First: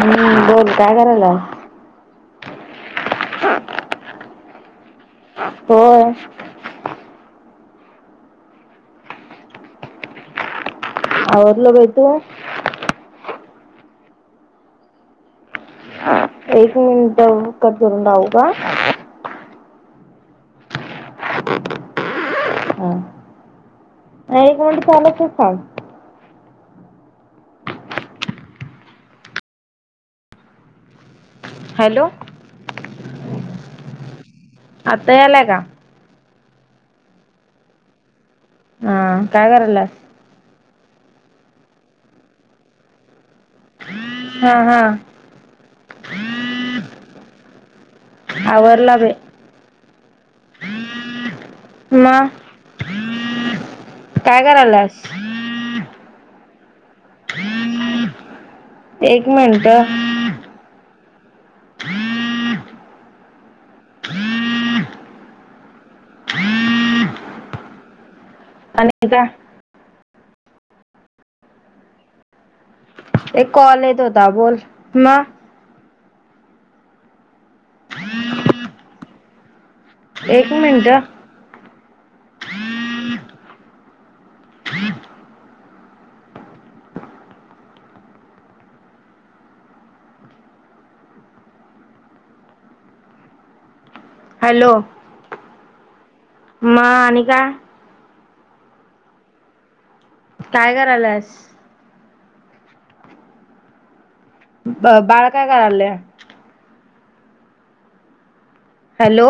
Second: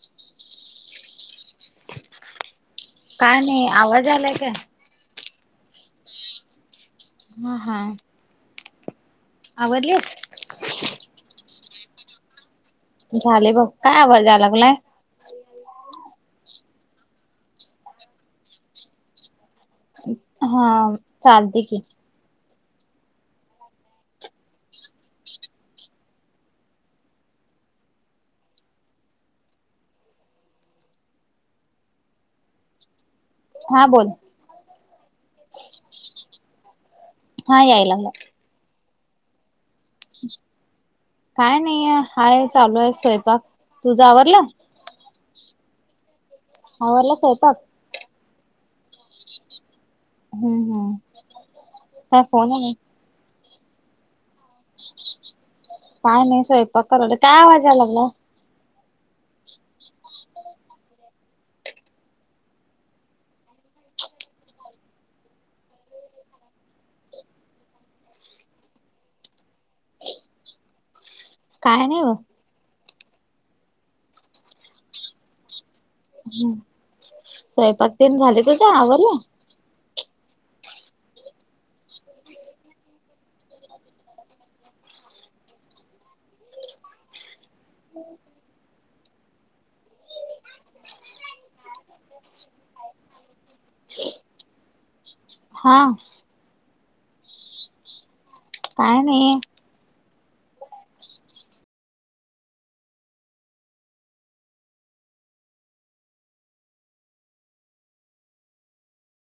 हम्.... बोल काय करताय? काय नाही आवाज आलाय का? हो हा- हा आवरलीस? हो झाले बघ, काय आवाज यालाला लागलाय? एक मिनिट करुन राहू का? हा चालते की. हा नाही एक म्हट चालच सांग [inaudible] हॅलो हा बोल आता येतं आहे का? हा, येतं आहे हा, काय करत आहे? काय नाही, आहे चालू आहे, स्वयंपाक तुझ आवरल हम् आवरला स्वयंपाक? आवरला बाई हम्म हम्म का मग फोन काय करायलास काय नाही स्वयंपाक स्वयंपाक करायलो काय आवाज यायला लागलाय? एक मिनटं आणि काय? काय नाही बघ. एक कॉल येत होता बोल मग स्वयंपाक तेन झालं तुझ आवरलं तुझं? [inaudible] एक मिनटं [inaudible] हॅलो हा म आणि काय काय नाही. काय करायलास. बा बाळ काय करायल hello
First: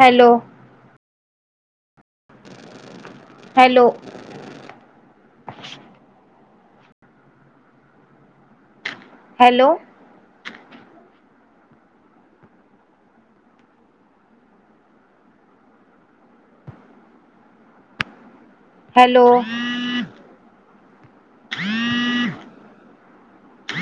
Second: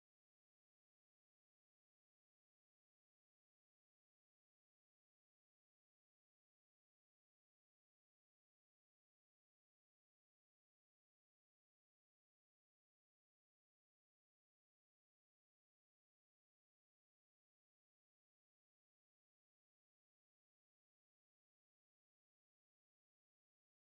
hello hello hello hello